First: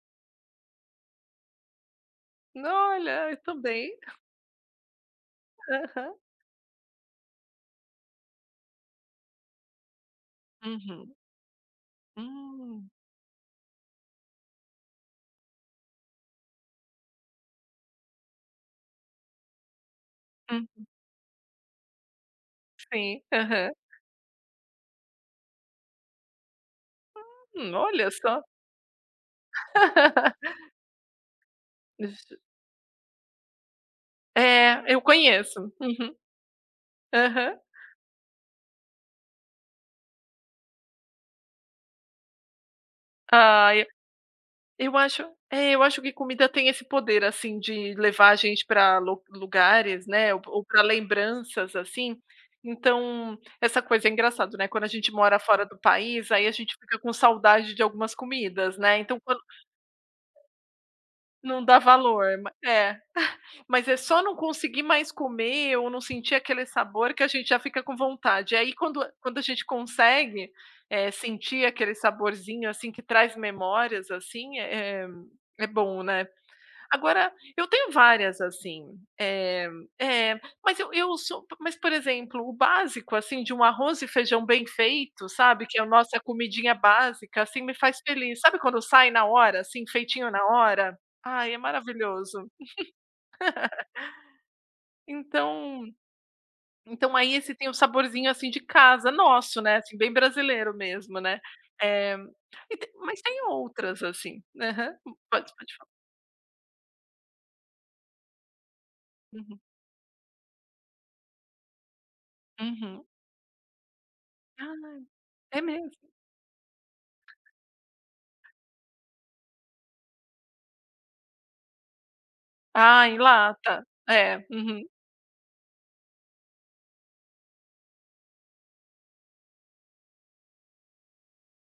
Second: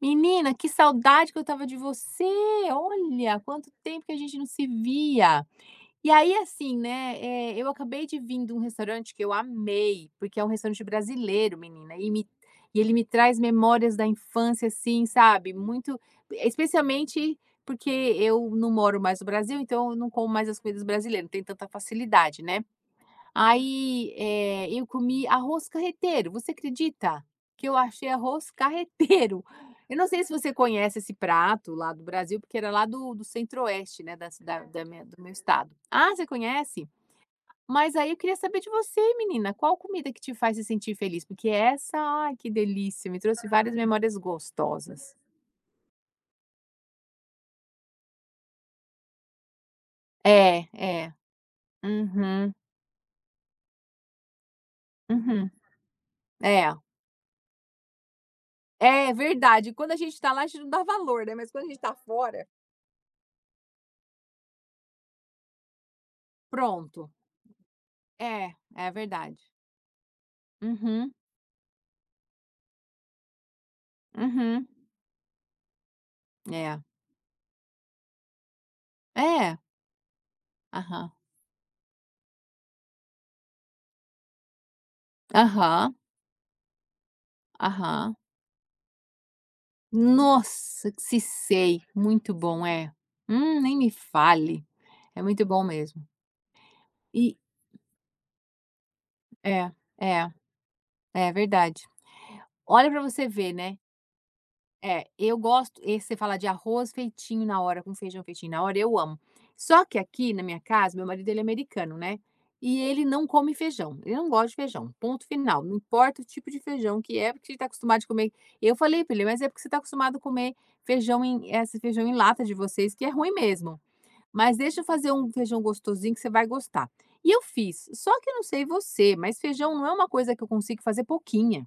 Menina, que saudade que eu estava de você! N olha, eu Olha, quanto também. tempo que a gente não se via! E Aham. aí, assim, né, eh, eu acabei de vim de um restaurante que eu amei, porque é um restaurante Uhum. brasileiro, menina e me e Hum ele me traz memórias da infância, assim, sabe, muito p especialmente porque eu não moro mais no Brasil, então, eu não como mais as comidas Uhum. brasileiras. Não tenho tanta facilidade, né. Sim. Aham. Aí, eh, eu comi arroz carreteiro, você acredita? Que eu Ah, achei olha só! arroz carreteiro! Eu não sei se você conhece esse prato lá do Brasil [unintelligible] porque ele é lá do do Centro-Oeste, né, da cidad da É, eu minha do meu estado. conheço, Ah, uhum. você conhece? Aham. Mas aí, eu queria saber de você, menina. Qual comida que te faz se sentir feliz? Porque essa ai, que delícia. Me trouxe várias Ai eu memórias eu gostosas. acho é, eu acho que comida tem esse poder, assim, de levar a gente pra lo lugares, né, ou p É, pra é. lembranças, assim, Uhum. então, essa coisa é engraçada, né. Quando a gente mora Uhum. fora do país, aí a gente É. fica com saudade de algumas comidas, né. É, Então quando verdade. Quando a gente tá lá, a gente não dá valor, né. Mas Não quando a dá gente tá valor. fora Ma é. Mas é só não conseguir mais comer ou não sentir aquele Pronto. sabor, que a gente já fica com vontade. É. E aí É quando quando verdade. a gente consegue, eh, Uhum. sentir aquele saborzinho, assim, que traz memórias, assim, Uhum. é é é bom, né. É. Agora, eu tenho várias, assim. É. Eh, é. Mas, eu Aham. eu sou p mas, por exemplo, o básico, assim, de um arroz e feijão bem feito, sabe, que é a Aham. nossa comidinha básica, assim, me faz Aham. feliz. Sabe quando sai na hora, assim, feitinho na Nossa, hora? que se Ai, é sei. Muito maravilhoso. bom, é. Hum, nem me fale. É muito bom Então mesmo. então aí, E esse tem o saborzinho, assim, de casa nosso, É, né, assim, bem é. brasileiro mesmo, É né, verdade. Eh, e Olha tem pra mas você tem ver, né. outras, assim. Aham. É. Eu Pode pode gosto falar. esse, você fala de arroz feitinho na hora, com feijão feitinho na hora, eu amo. Uhum. Só que aqui, na minha casa, o meu marido, ele é americano, né. E Uhum. ele não come feijão. Ele não gosta de feijão. Ai, Ponto é final. Não mesmo? importa o tipo de feijão que é porque ele tá acostumado de comer eu falei pra ele: "Mas é porque você tá acostumado a comer feijão em, eh, esse feijão em lata de vocês, que é Ai, em ruim mesmo. lata. É, Mas, deixa uhum. eu fazer um feijão gostosinho que você vai gostar." E eu fiz. Só que eu não sei você, mas feijão não é uma coisa que eu consigo fazer pouquinho.